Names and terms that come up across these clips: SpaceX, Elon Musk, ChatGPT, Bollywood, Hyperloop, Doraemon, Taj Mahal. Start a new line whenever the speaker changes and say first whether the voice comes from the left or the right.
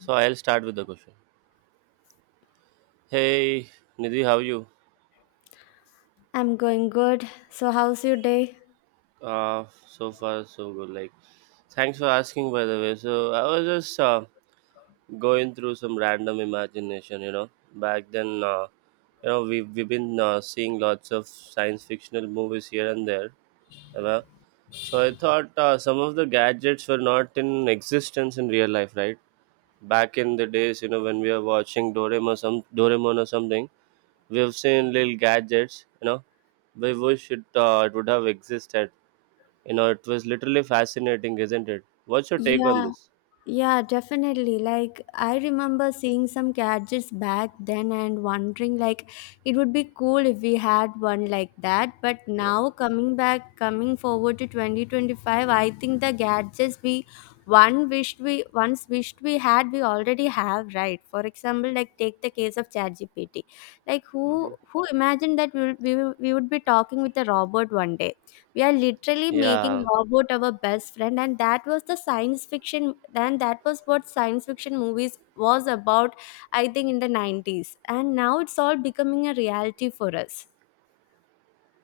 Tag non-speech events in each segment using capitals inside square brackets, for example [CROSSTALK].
right: So I'll start with the question. Hey, Nidhi, how are you?
left: I'm going good. So, how's your day?
right: So far, so good. Like, thanks for asking, by the way. So I was just going through some random imagination. Back then, we've been seeing lots of science fictional movies here and there. You know? So I thought some of the gadgets were not in existence in real life, right? Back in the days, you know, when we were watching Doraemon, or some Doraemon or something. We've seen little gadgets. We wish it would have existed. You know, it was literally fascinating, isn't it? What's your take on
left: Yeah,
right: this?
left: yeah, definitely. Like, I remember seeing some gadgets back then and wondering, like, it would be cool if we had one like that. But
right: Yeah.
left: now, coming forward to 2025, I think the gadgets we one wished we once wished we had, we already have, right? For example, like, take the case of ChatGPT. Like, who
right: Hmm.
left: who imagined that we would be talking with a robot one day? We are literally making
right: Yeah.
left: robot our best friend, and that was the science fiction then. That was what science fiction movies was about. I think in the 90s, and now it's all becoming a reality for us.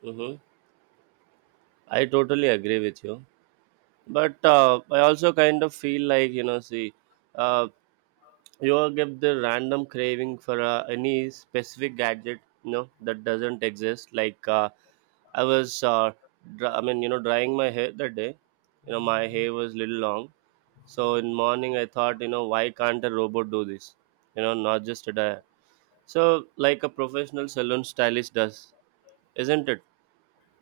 right: Hmm. I totally agree with you. But I also kind of feel like, you know, see, uh, you will get the random craving for any specific gadget you know that doesn't exist like I was dry, I mean you know drying my hair that day, you know my hair was little long. So in morning I thought, you know, why can't a robot do this? You know, not just a dyer, so like a professional salon stylist does, isn't it?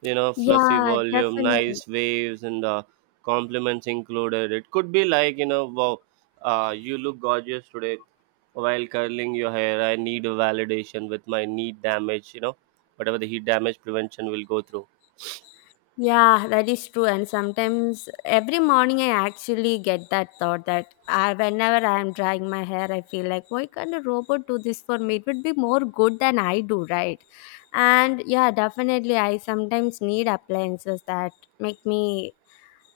right: You know, fluffy
left: Yeah,
right: volume,
left: definitely.
right: nice waves, and compliments included. It could be like, you know, wow, you look gorgeous today while curling your hair. I need a validation with my knee damage, you know, whatever the heat damage prevention will go through.
left: Yeah, that is true. And sometimes every morning I actually get that thought that I, whenever I am drying my hair, I feel like, why can't a robot do this for me? It would be more good than I do, right? And yeah, definitely, I sometimes need appliances that make me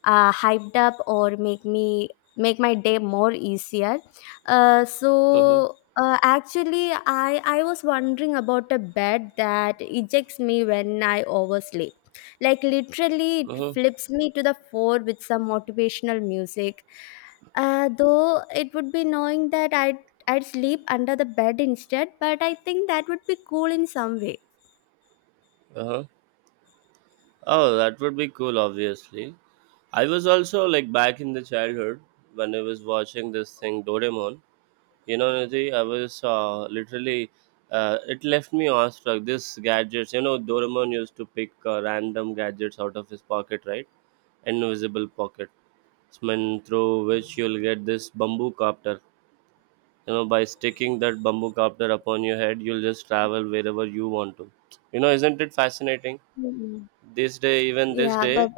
left: hyped up, or make me make my day more easier. uh,
right: Mm-hmm.
left: so uh, actually I was wondering about a bed that ejects me when I oversleep. Like, literally, it
right: Mm-hmm.
left: flips me to the floor with some motivational music. Though it would be knowing that I'd sleep under the bed instead, but I think that would be cool in some way.
right: Uh-huh. Oh, that would be cool, obviously. I was also like back in the childhood when I was watching this thing Doraemon. You know, Nidhi, I was literally, it left me awestruck. This gadgets, you know, Doraemon used to pick random gadgets out of his pocket, right? Invisible pocket. Smell through which you'll get this bamboo copter. You know, by sticking that bamboo copter upon your head, you'll just travel wherever you want to. You know, isn't it fascinating?
left: Mm.
right: This day, even this
left: Yeah, but
right: day,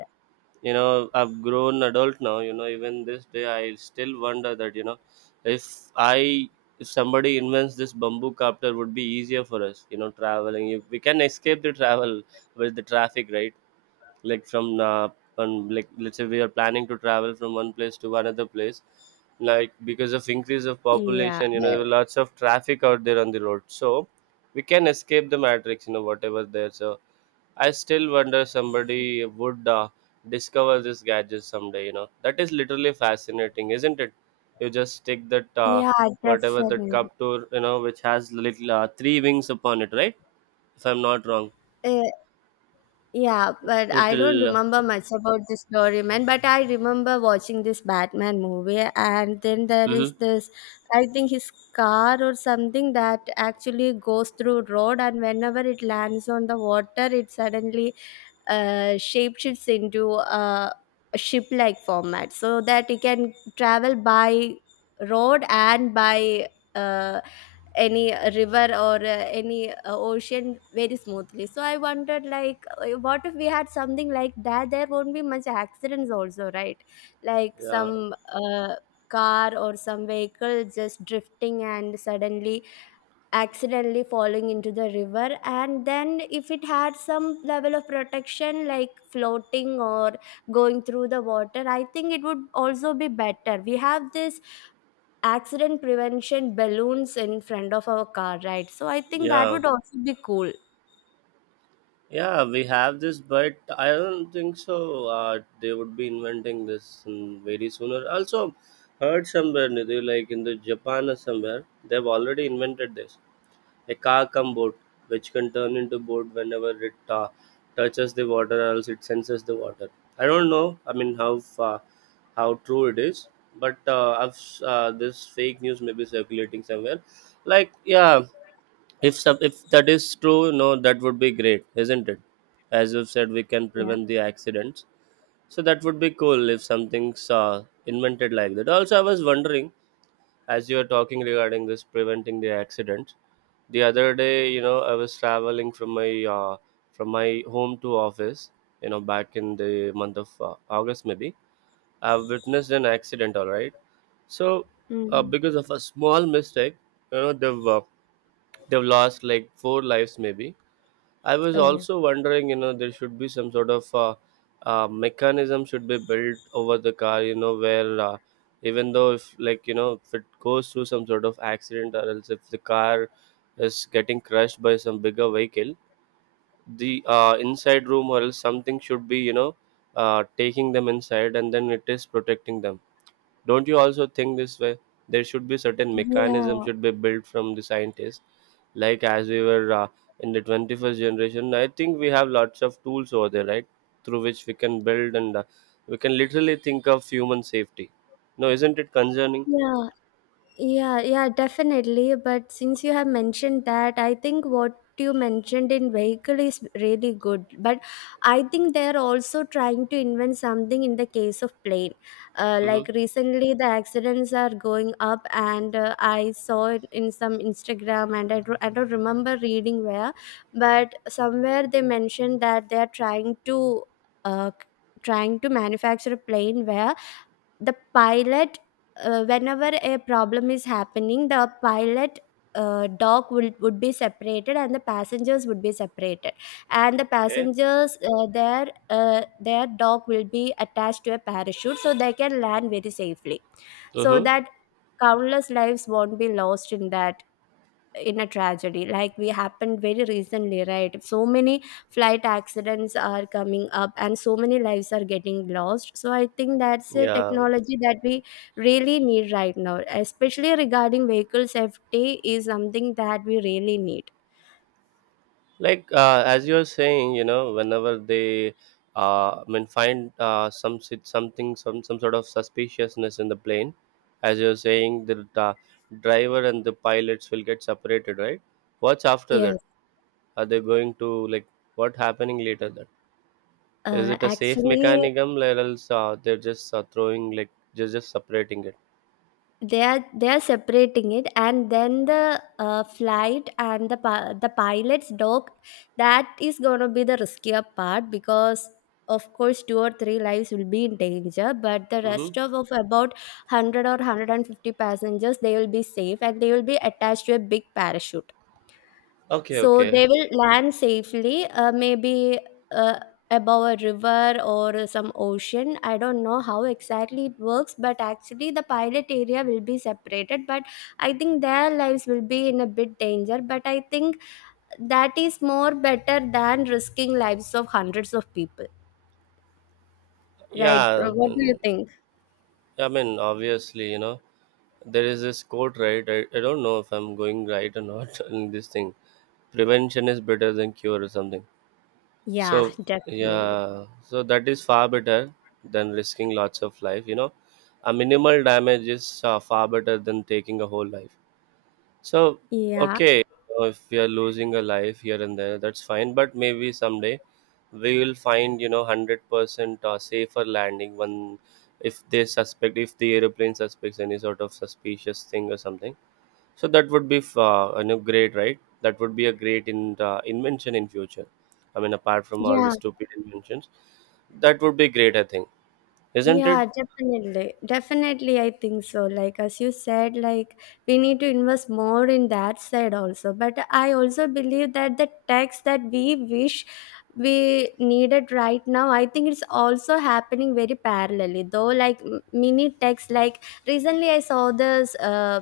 right: you know, I've grown adult now, you know, even this day I still wonder that, you know, if i if somebody invents this bamboo copter, would be easier for us, you know, traveling, you, we can escape the travel with the traffic, right? Like from like let's say we are planning to travel from one place to another place, like because of increase of
left: yeah,
right: population, you know,
left: but
right: there were lots of traffic out there on the road. So we can escape the matrix, you know, whatever there. So I still wonder somebody would discover this gadget someday. You know, that is literally fascinating, isn't it? You just stick that
left: yeah,
right: whatever that
left: definitely.
right: cup to, you know, which has little three wings upon it, right? If I'm not wrong,
left: Yeah. Yeah, but I don't
right: it'll.
left: remember much about this Doraemon, but I remember watching this Batman movie, and then there is
right: Mm-hmm.
left: this, I think, his car or something that actually goes through road, and whenever it lands on the water, it suddenly shapeshifts into a ship-like format so that it can travel by road and by uh, any river or any ocean very smoothly. So I wondered, like, what if we had something like that? There won't be much accidents also, right? Like,
right: Yeah,
left: some car or some vehicle just drifting and suddenly accidentally falling into the river, and then if it had some level of protection like floating or going through the water, I think it would also be better. We have this accident prevention balloons in front of our car, right? So I think that
right: yeah,
left: would also be cool.
right: yeah, we have this, but I don't think so. They would be inventing this very sooner. Also, heard somewhere, Nidhi, like in the Japan or somewhere, they've already invented this. A car cum boat, which can turn into boat whenever it touches the water or else it senses the water. I don't know. I mean, how far, how true it is, but this fake news may be circulating somewhere. Like, yeah, if that is true, no, that would be great, isn't it? As you've said, we can
left: Yeah.
right: prevent the accidents. So that would be cool if something's invented like that. Also, I was wondering, as you were talking regarding this preventing the accidents, the other day, you know, I was traveling uh, from my home to office, you know, back in the month of august maybe. I've witnessed an accident, all right? So
left: Mm.
right: because of a small mistake, you know, they've lost like four lives maybe. I was
left: Oh.
right: also wondering, you know, there should be some sort of mechanism should be built over the car, you know, where even though if, like, you know, if it goes through some sort of accident or else if the car is getting crushed by some bigger vehicle, the inside room or else something should be, you know, taking them inside and then it is protecting them. Don't you also think this way? There should be certain mechanism
left: Yeah,
right: should be built from the scientists, like as we were in the 21st generation. I think we have lots of tools over there, right? Through which we can build and we can literally think of human safety. No, isn't it concerning?
left: yeah. Yeah, yeah, definitely. But since you have mentioned that, I think what you mentioned in vehicle is really good. But I think they're also trying to invent something in the case of plane. Like,
right: Mm-hmm.
left: recently, the accidents are going up, and I saw it in some Instagram, and I don't remember reading where, but somewhere they mentioned that they're trying to. Uh, Trying to manufacture a plane where the pilot whenever a problem is happening, the pilot dock would be separated, and the passengers would be separated, and the
right: Okay.
left: passengers, their dock will be attached to a parachute, so they can land very safely, so
right: Mm-hmm.
left: that countless lives won't be lost in that, in a tragedy like we happened very recently, right? So many flight accidents are coming up and so many lives are getting lost, so I think that's a
right: Yeah.
left: technology that we really need right now. Especially regarding vehicle safety is something that we really need.
right: Like as you're saying, you know, whenever they find something, some sort of suspiciousness in the plane, as you're saying, the driver and the pilots will get separated, right? What's after
left: Yes.
right: that? Are they going to, like, what happening later? That, is
left: uh,
right: it a safe
left: actually
right: mechanism or else they're just throwing, like, just separating it.
left: they are separating it, and then the flight and the pilot's dog, that is going to be the riskier part, because of course two or three lives will be in danger, but the
right: Mm-hmm.
left: rest of about 100 or 150 passengers, they will be safe and they will be attached to a big parachute,
right: Okay,
left: so
right: okay.
left: they will land safely, maybe uh, above a river or some ocean. I don't know how exactly it works, but actually the pilot area will be separated. But I think their lives will be in a bit danger. But I think that is more better than risking lives of hundreds of people, right?
right: Yeah.
left: What do you
right: mm,
left: think?
right: I mean, obviously, you know, there is this quote, right? I don't know if I'm going right or not [LAUGHS] in this thing. Prevention is better than cure or something.
left: Yeah,
right: So
left: definitely.
right: yeah, so that is far better than risking lots of life, you know. A minimal damage is far better than taking a whole life. So
left: Yeah,
right: okay, if we are losing a life here and there, that's fine, but maybe someday we will find, you know, 100% safer landing when, if they suspect, if the aeroplane suspects any sort of suspicious thing or something. So that would be you know, great, right? That would be a great invention in future. I mean, apart from all the
left: yeah.
right: stupid inventions, that would be great. I think, isn't it?
left: Yeah, definitely. Definitely, I think so. Like, as you said, like, we need to invest more in that side also. But I also believe that the tax that we needed right now, I think it's also happening very parallelly, though. Like, mini tax. Like, recently I saw this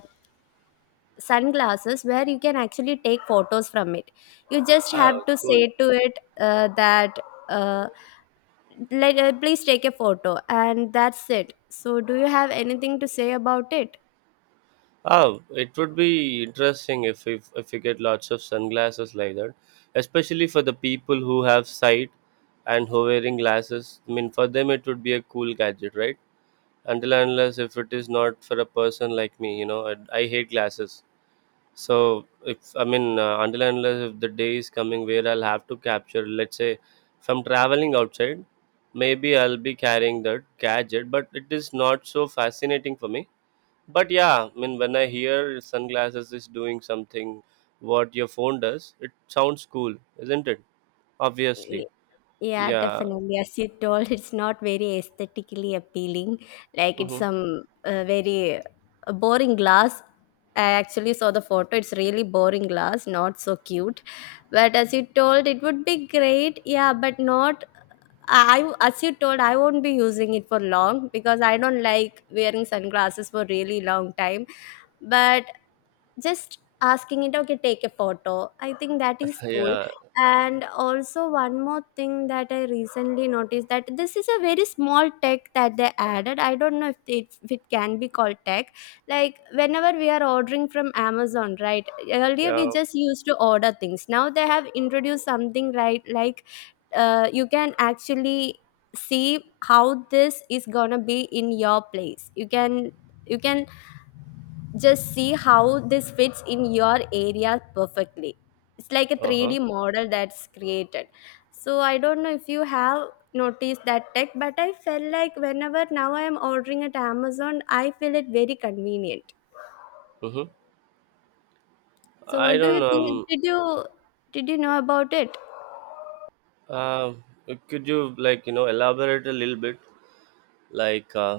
left: sunglasses where you can actually take photos from it. You just have
right: Oh,
left: to
right: cool.
left: say to it that. Uh, Please take a photo, and that's it. So do you have anything to say about it?
right: Oh, it would be interesting if you get lots of sunglasses like that, especially for the people who have sight and who wearing glasses. I mean, for them it would be a cool gadget, right? Until and unless if it is not for a person like me, you know, I hate glasses. So if I mean until and unless if the day is coming where I'll have to capture, let's say, if I'm traveling outside, maybe I'll be carrying that gadget. But it is not so fascinating for me. But yeah, I mean when I hear sunglasses is doing something, what your phone does, it sounds cool, isn't it?
left: Y-
right: Obviously,
left: yeah,
right: yeah.
left: definitely. As you told, it's not very aesthetically appealing. Like, it's
right: Hmm.
left: some very boring glass. I actually saw the photo, it's really boring glass, not so cute. But as you told, it would be great. Yeah, but not, I as you told, I won't be using it for long because I don't like wearing sunglasses for really long time. But just asking it, okay, take a photo, I think that is
right: [LAUGHS]
left: cool.
right: Yeah.
left: And also one more thing that I recently noticed, that this is a very small tech that they added. I don't know if it can be called tech. Like, whenever we are ordering from Amazon, right? Earlier we
right: Yeah.
left: just used to order things. Now they have introduced something, right? Like, you can actually see how this is gonna be in your place. You can just see how this fits in your area perfectly. It's like a
right: uh huh,
left: 3D model that's created. So I don't know if you have noticed that tech, but I felt like whenever now I am ordering at Amazon, I feel it very convenient.
right: hmm.
left: So
right: I
left: what do you
right: don't
left: think?
right: know.
left: Did you know about it?
right: Could you, like, you know, elaborate a little bit, like?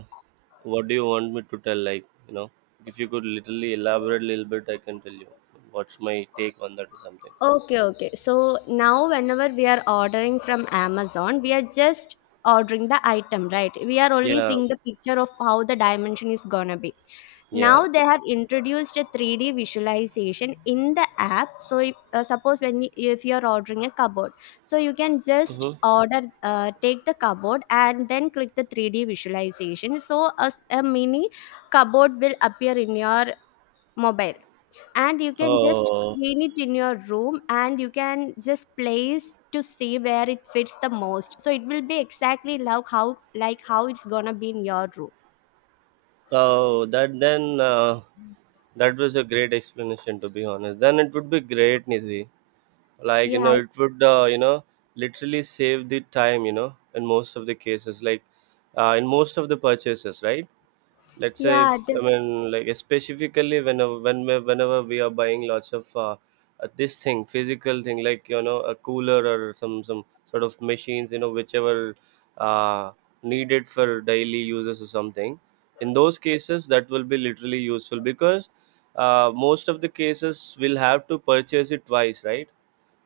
right: What do you want me to tell? Like, you know, if you could literally elaborate a little bit, I can tell you what's my take on that or something.
left: Okay, okay. So now, whenever we are ordering from Amazon, we are just ordering the item, right? We are only
right: Yeah,
left: seeing the picture of how the dimension is gonna be.
right: yeah.
left: Now they have introduced a 3D visualization in the app. So if, suppose if you are ordering a cupboard, so you can just
right: Hmm.
left: order, take the cupboard and then click the 3D visualization. So a mini cupboard will appear in your mobile, and you can just
right: Oh,
left: screen it in your room and you can just place to see where it fits the most. So it will be exactly like how it's gonna be in your room.
right: oh, that then that was a great explanation, to be honest. Then it would be great, Nidhi. Like you
left: Yeah.
right: know, it would literally save the time. You know, in most of the cases, like in most of the purchases, right? Let's say
left: yeah
right: if I
left: def-
right: mean, like specifically whenever we are buying lots of this thing physical thing, like you know, a cooler or some sort of machines, you know, whichever uh, needed for daily uses or something. In those cases that will be literally useful because most of the cases will have to purchase it twice, right?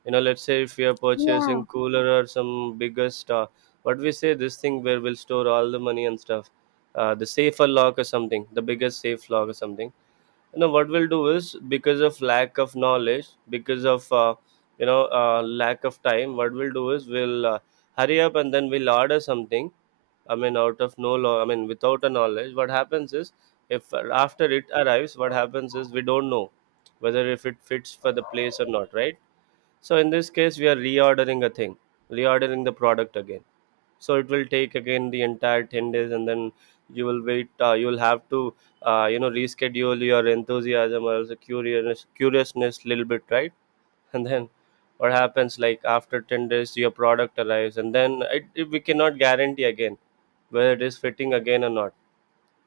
right: You know, let's say if we are
left: yeah,
right: purchasing cooler or some bigger stuff, what we say this thing where we'll store all the money and stuff, the safer lock or something, the biggest safe lock or something, you know what we'll do is, because of lack of knowledge, because of lack of time, what we'll do is we'll hurry up and then we'll order something. I mean out of no law, I mean without a knowledge, what happens is, if after it arrives, what happens is, we don't know whether if it fits for the place or not, right? So in this case, we are reordering a thing, reordering the product again. So it will take again the entire 10 days, and then you will wait. You will have to, you know, reschedule your enthusiasm or the curious curiousness little bit, right? [LAUGHS] And then what happens? Like after 10 days, your product arrives, and then we cannot guarantee again whether it is fitting again or not.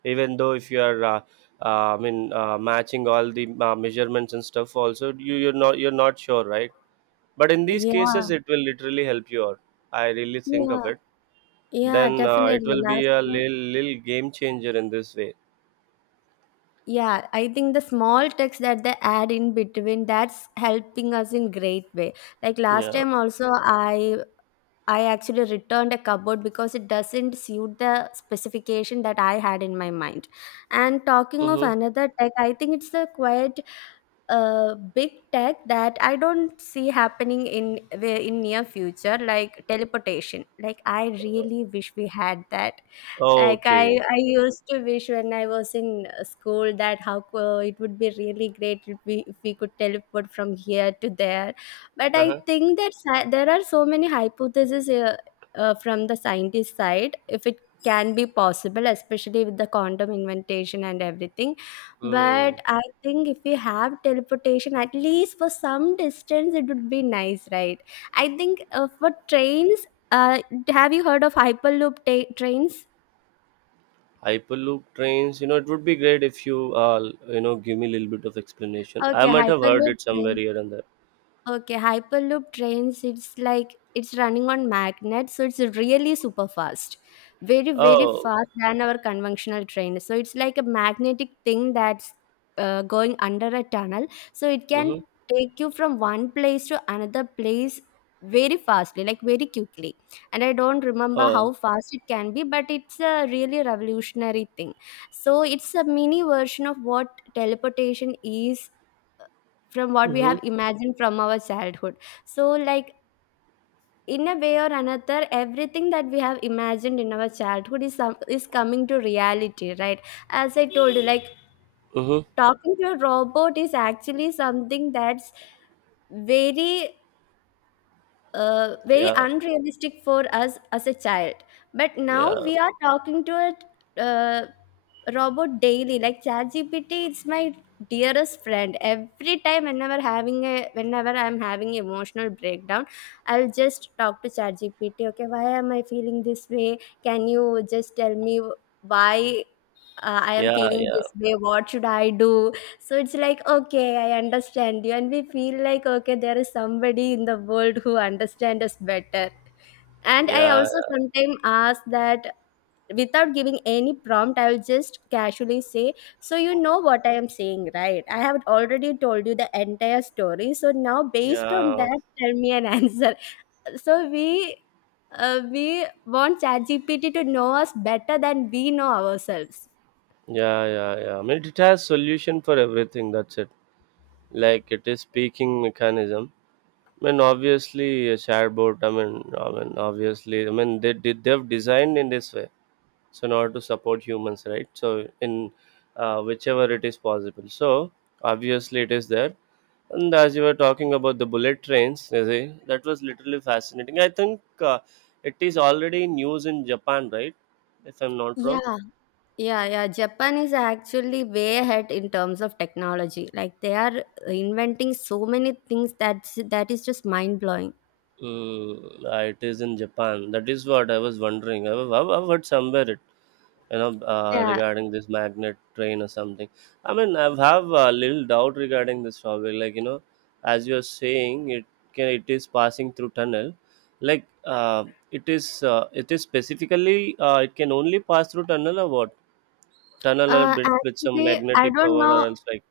right: Even though if you are, I mean, matching all the measurements and stuff, also you're not you're not sure, right? But in these
left: yeah.
right: cases, it will literally help you out. I really think
left: Yeah,
right: of it.
left: yeah,
right: Then it
left: definitely.
right: will be a little, little game changer in this way.
left: Yeah, I think the small text that they add in between, that's helping us in great way. Like, last
right: Yeah.
left: time also, I actually returned a cupboard because it doesn't suit the specification that I had in my mind. And talking of
right: Mm-hmm.
left: another tech, I think it's a quite big tech that I don't see happening in the in near future, like teleportation. Like, I really wish we had that. Like,
right: Okay.
left: I used to wish when I was in school that it would be really great if if we could teleport from here to there. But I
right: Uh-huh.
left: think that there are so many hypotheses from the scientist side, if it can be possible, especially with the quantum inventation and everything. But
right: Mm.
left: I think if we have teleportation, at least for some distance, it would be nice, right? I think for trains, uh, have you heard of trains?
right: Hyperloop trains, it would be great if you you know give me a little bit of explanation. I
left: Okay,
right: might have heard
left: Hyperloop
right: it somewhere
left: train.
right: here and there.
left: Okay, Hyperloop trains, it's like it's running on magnet, so it's really super fast. Very, very
right: Oh.
left: fast than our conventional train. So it's like a magnetic thing that's going under a tunnel. So it
right: Mm-hmm.
left: can take you from one place to another place very fastly, like very quickly. And I don't remember
right: Oh.
left: how fast it can be, but it's a really revolutionary thing. So it's a mini version of what teleportation is from what we
right: Mm-hmm.
left: have imagined from our childhood. So, like, in a way or another, everything that we have imagined in our childhood is is coming to reality, right? As I told you, like,
right: Mm-hmm.
left: talking to a robot is actually something that's very very
right: Yeah,
left: unrealistic for us as a child. But now
right: yeah,
left: we are talking to a robot daily, like ChatGPT. It's my dearest friend. Every time, whenever I'm having emotional breakdown, I'll just talk to ChatGPT. Okay, why am I feeling this way? Can you just tell me why I am
right: yeah,
left: feeling
right: yeah,
left: this way? What should I do? So it's like, okay, I understand you. And we feel like, okay, there is somebody in the world who understands us better. And I
right: yeah,
left: also sometimes ask that, without giving any prompt, I will just casually say, so you know what I am saying, right? I have already told you the entire story. So now, based on
right: yeah,
left: that, tell me an [LAUGHS] answer. So we. We want ChatGPT to know us better than we know ourselves.
right: yeah, yeah, yeah, I mean, it has solution for everything, that's it. Like, it is speaking mechanism. I mean, obviously a chatbot. I mean, obviously, I mean, they've designed in this way. So, in order to support humans, right? So in, whichever it is possible. So obviously, it is there. And as you were talking about the bullet trains, you see, that was literally fascinating. I think, it is already in use in Japan, right? If I'm not wrong.
left: Yeah. Yeah, yeah, Japan is actually way ahead in terms of technology. Like they are inventing so many things that is just mind blowing.
right: Mm, ah, it is in Japan. That is what I was wondering. I've heard somewhere,
left: Yeah.
right: regarding this magnet train or something. I mean, I have a little doubt regarding this topic, like, as you're saying it, can it is passing through tunnel, like, uh, it is specifically, it can only pass through tunnel or what, tunnel or bit with some
left: Actually, I
right: magnetic
left: don't
right: power, or
left: know.
right: else, like.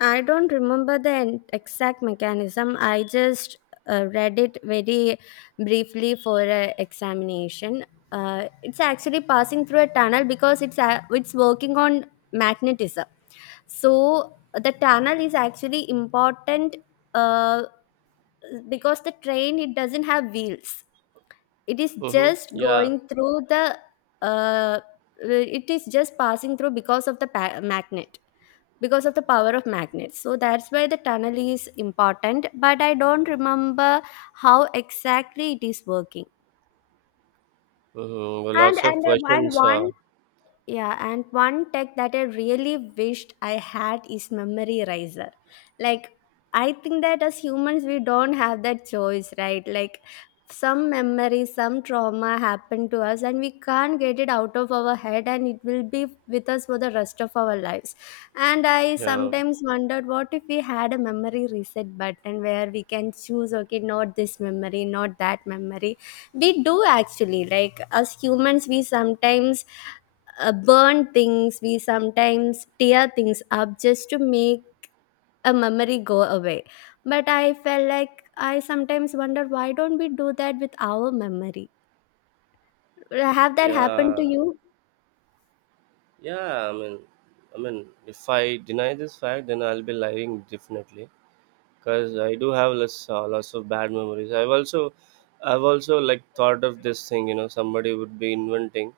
left: I don't remember the exact mechanism. I just read it very briefly for a examination. It's actually passing through a tunnel because it's working on magnetism. So the tunnel is actually important uh, because the train it doesn't have wheels. It is
right: Mm-hmm.
left: just
right: Yeah.
left: going through the. Uh, it is just passing through because of the magnet, because of the power of magnets, so that's why the tunnel is important, but I don't remember how exactly it is working.
right: Mm-hmm.
left: and
right: Lots of
left: and, and
right: questions,
left: one Yeah, and one tech that I really wished I had is memory riser. Like, I think that as humans we don't have that choice, right? Like, some memory, some trauma happened to us and we can't get it out of our head, and it will be with us for the rest of our lives. And I
right: yeah,
left: sometimes wondered, what if we had a memory reset button where we can choose, okay, not this memory, not that memory. We do actually, like as humans we sometimes burn things, we sometimes tear things up just to make a memory go away. But I felt like, I sometimes wonder, why don't we do that with our memory? Have that happened to
right: yeah,
left: you?
right: yeah, I mean, if I deny this fact, then I'll be lying, definitely. Because I do have less lots of bad memories. I've also like thought of this thing. Somebody would be inventing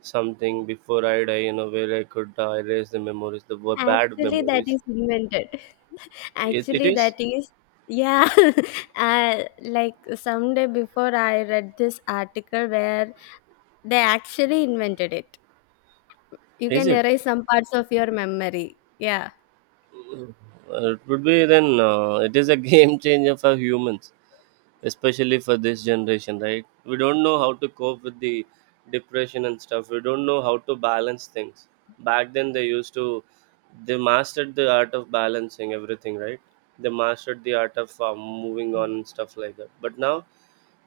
right: something before I die. Where I could erase the memories, the bad
left: Actually that
right: memories.
left: is invented. [LAUGHS]
right: It
left: actually
right: is.
left: that is Yeah. [LAUGHS] uh, like someday before I read this article where they actually invented it. You
right: Is
left: can
right: it?
left: erase some parts of your memory. Yeah,
right: Uh, it would be then. It is a [LAUGHS] game changer for humans. Especially for this generation, right? We don't know how to cope with the depression and stuff. We don't know how to balance things. Back then, they used to they mastered the art of balancing everything, right? They mastered the art of moving on and stuff like that, but now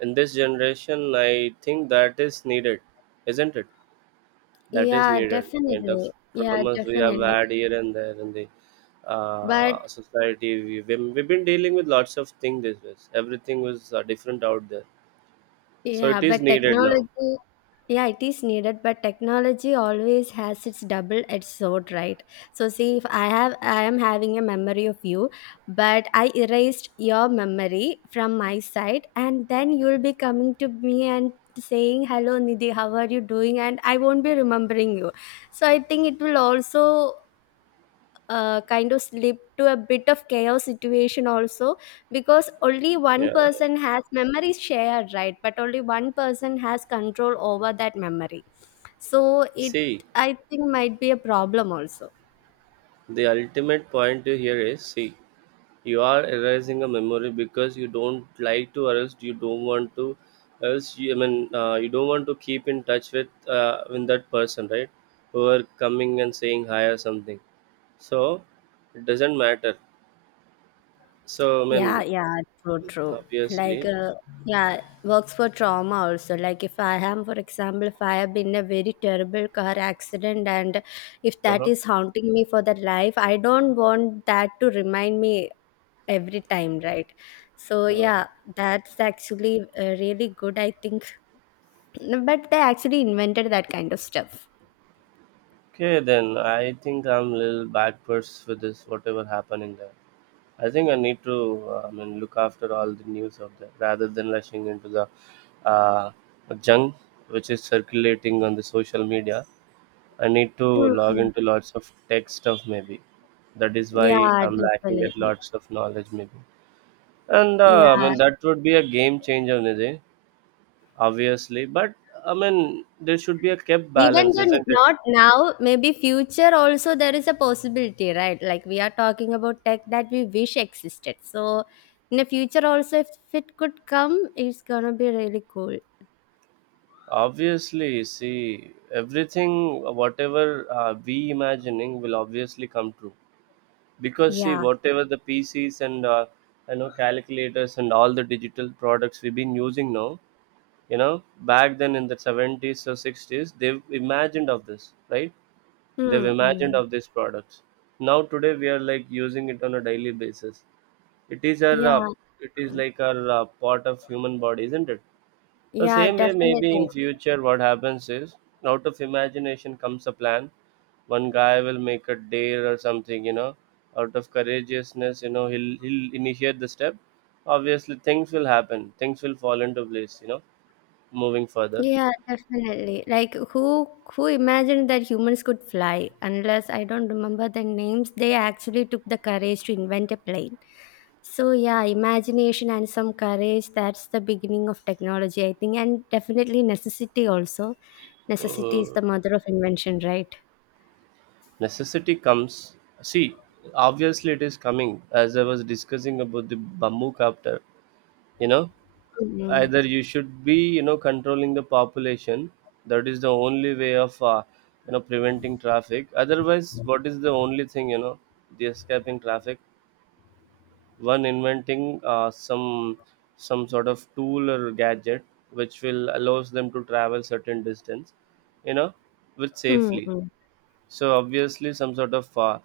right: in this generation, I think that is needed, isn't it? That is
left: yeah,
right: needed, kind of.
left: definitely, yeah,
right: Traumas we have
left: definitely.
right: had here and there in the
left: But
right: society, we've been dealing with lots of things this way. Everything was different out there, so
left: Yeah,
right: it is
left: but
right: needed now.
left: technology, yeah, it is needed, but technology always has its double-edged sword, right? So see, if I have, I am having a memory of you, but I erased your memory from my side, and then you'll be coming to me and saying, "Hello, Nidhi, how are you doing?" And I won't be remembering you. So I think it will also kind of slip to a bit of chaos situation also, because only one
right: Yeah.
left: person has memories shared, right? But only one person has control over that memory. So it,
right: See,
left: I think, might be a problem also.
right: the ultimate point here is, see, you are erasing a memory because you don't like to, or else you don't want to, else you, I mean, you don't want to keep in touch with, with that person, right? Who are coming and saying hi or something. So it doesn't matter. So I
left: Yeah,
right: mean,
left: yeah, true, true. Like,
right: obviously.
left: yeah, works for trauma also. Like, if I am, for example, if I have been in a very terrible car accident, and if that
right: Uh-huh.
left: is haunting me for the life, I don't want that to remind me every time, right? So,
right: Uh,
left: yeah, that's actually really good, I think. [CLEARS THROAT] But they actually invented that kind of stuff.
right: Okay, then I think I'm a little backwards with this, whatever happening there. I think I need to, I mean, look after all the news of that, rather than rushing into the uh, junk which is circulating on the social media. I need to log
left: Mhm.
right: into lots of tech stuff, maybe. That is why
left: Yeah,
right: I'm lacking
left: definitely.
right: at lots of knowledge, maybe. And
left: Yeah.
right: I mean, that would be a game changer, Nidhi, obviously. But I mean, there should be a kept
left: Even
right: balance,
left: though
right: isn't it?
left: not now, maybe future also there is a possibility, right? Like we are talking about tech that we wish existed. So in the future also, if it could come, it's gonna be really cool.
right: Obviously, see, everything, whatever we imagining will obviously come true. Because see,
left: Yeah.
right: whatever the PCs and calculators and all the digital products we've been using now, back then in the 70s or 60s, they've imagined of this, right? They've imagined
left: Mm-mm.
right: of these products. Now today we are like using it on a daily basis. It is our, uh,
left: Yeah.
right: it is like our part of human body, isn't it? The
left: Yeah.
right: same way, maybe
left: Definitely.
right: in future, what happens is, out of imagination comes a plan. One guy will make a dare or something, out of courageousness, he'll initiate the step. Obviously, things will happen. Things will fall into place, moving further.
left: Yeah, definitely. Like, who imagined that humans could fly? Unless, I don't remember the names, they actually took the courage to invent a plane. So yeah, imagination and some courage, that's the beginning of technology, I think, and definitely necessity also. Necessity is
right: Uh,
left: the mother of invention, right?
right: Necessity comes. See, obviously, it is coming. As I was discussing about the bamboo captor, you know,
left: Mm-hmm.
right: either you should be controlling the population. That is the only way of preventing traffic. Otherwise, what is the only thing? The escaping traffic. One inventing some sort of tool or gadget which will allows them to travel certain distance, you know with safely.
left: Mm-hmm.
right: So obviously, some sort of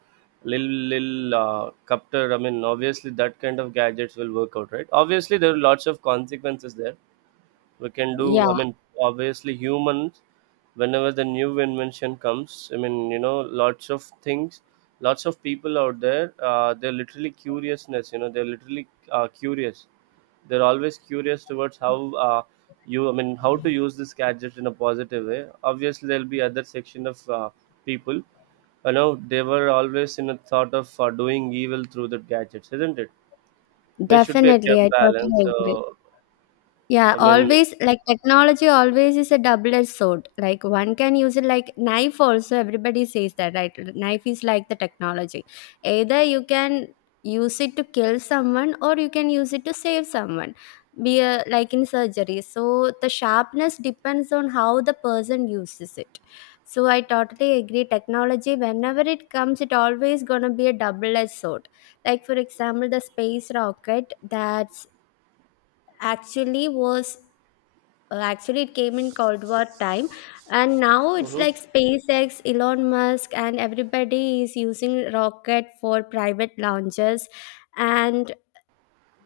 right: little copter, I mean, obviously that kind of gadgets will work out, right? Obviously, there are lots of consequences there, we can do,
left: Yeah,
right: I mean. Obviously, humans, whenever the new invention comes, I mean, lots of things, lots of people out there, they're literally curiousness, they're literally curious. They're always curious towards how uh, you I mean how to use this gadget in a positive way. Obviously, there'll be other section of people, they were always in a thought of doing evil through the gadgets, isn't it? There should be a
left: definitely.
right: kept
left: I
right: balance.
left: totally agree.
right: So,
left: Yeah,
right: I mean.
left: always, like technology always is a double-edged sword. Like one can use it like knife also. Everybody says that, right? Knife is like the technology. Either you can use it to kill someone or you can use it to save someone. Be a, like in surgery. So the sharpness depends on how the person uses it. So I totally agree. Technology, whenever it comes, it always gonna be a double-edged sword. Like for example, the space rocket that's actually was actually, it came in Cold War time, and now it's
right: Mhm.
left: like SpaceX, Elon Musk, and everybody is using rocket for private launches. And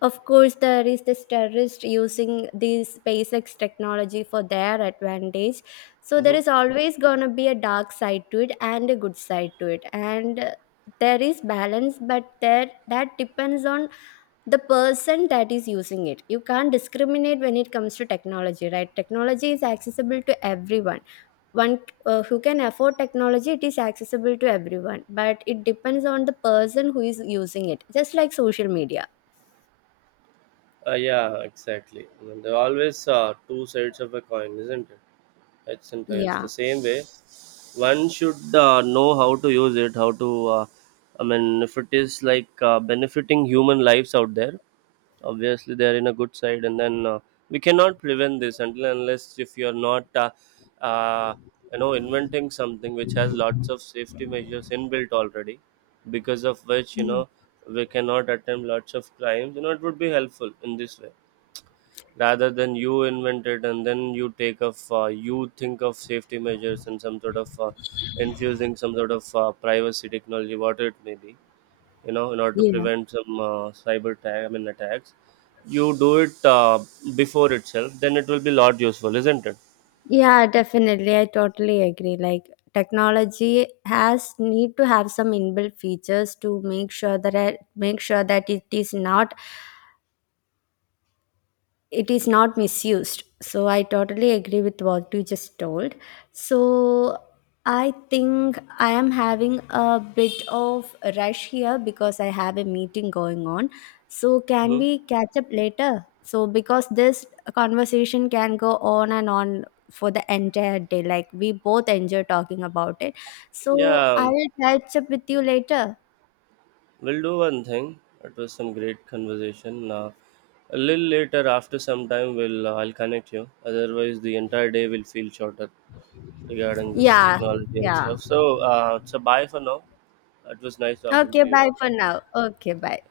left: of course, there is this terrorist using this SpaceX technology for their advantage. So there
right: Mhm.
left: is always gonna be a dark side to it and a good side to it, and there is balance, but there, that depends on the person that is using it. You can't discriminate when it comes to technology, right? Technology is accessible to everyone. One Who can afford technology, it is accessible to everyone, but it depends on the person who is using it, just like social media.
right: Yeah, exactly. I mean, there are always two sides of a coin, isn't it? Heads and tails.
left: Yeah.
right: The same way, one should know how to use it, how to, I mean, if it is like benefiting human lives out there, obviously they're in a good side, and then we cannot prevent this until and unless if you're not, uh, inventing something which has lots of safety measures inbuilt already, because of which, we cannot attempt lots of crimes, it would be helpful in this way rather than you invent it and then you think of safety measures and some sort of infusing some sort of privacy technology, whatever it may be, in order to
left: Yeah.
right: prevent some cyber attack, I mean, attacks. You do it, before itself, then it will be lot useful, isn't it?
left: Yeah, definitely. I totally agree. Like, technology has need to have some inbuilt features to make sure that make sure that it is not misused. So I totally agree with what you just told. So I think I am having a bit of a rush here because I have a meeting going on. So can
right: Hmm.
left: we catch up later? So because this conversation can go on and on for the entire day, like we both enjoy talking about it. So
right: Yeah,
left: I'll catch up with you later.
right: we'll do one thing. It was some great conversation. A little later after some time, we'll I'll connect you, otherwise the entire day will feel shorter regarding this
left: Yeah.
right: technology and
left: Yeah.
right: stuff. So bye for now. It was nice talking
left: Okay,
right: to you.
left: bye for now. Okay, bye.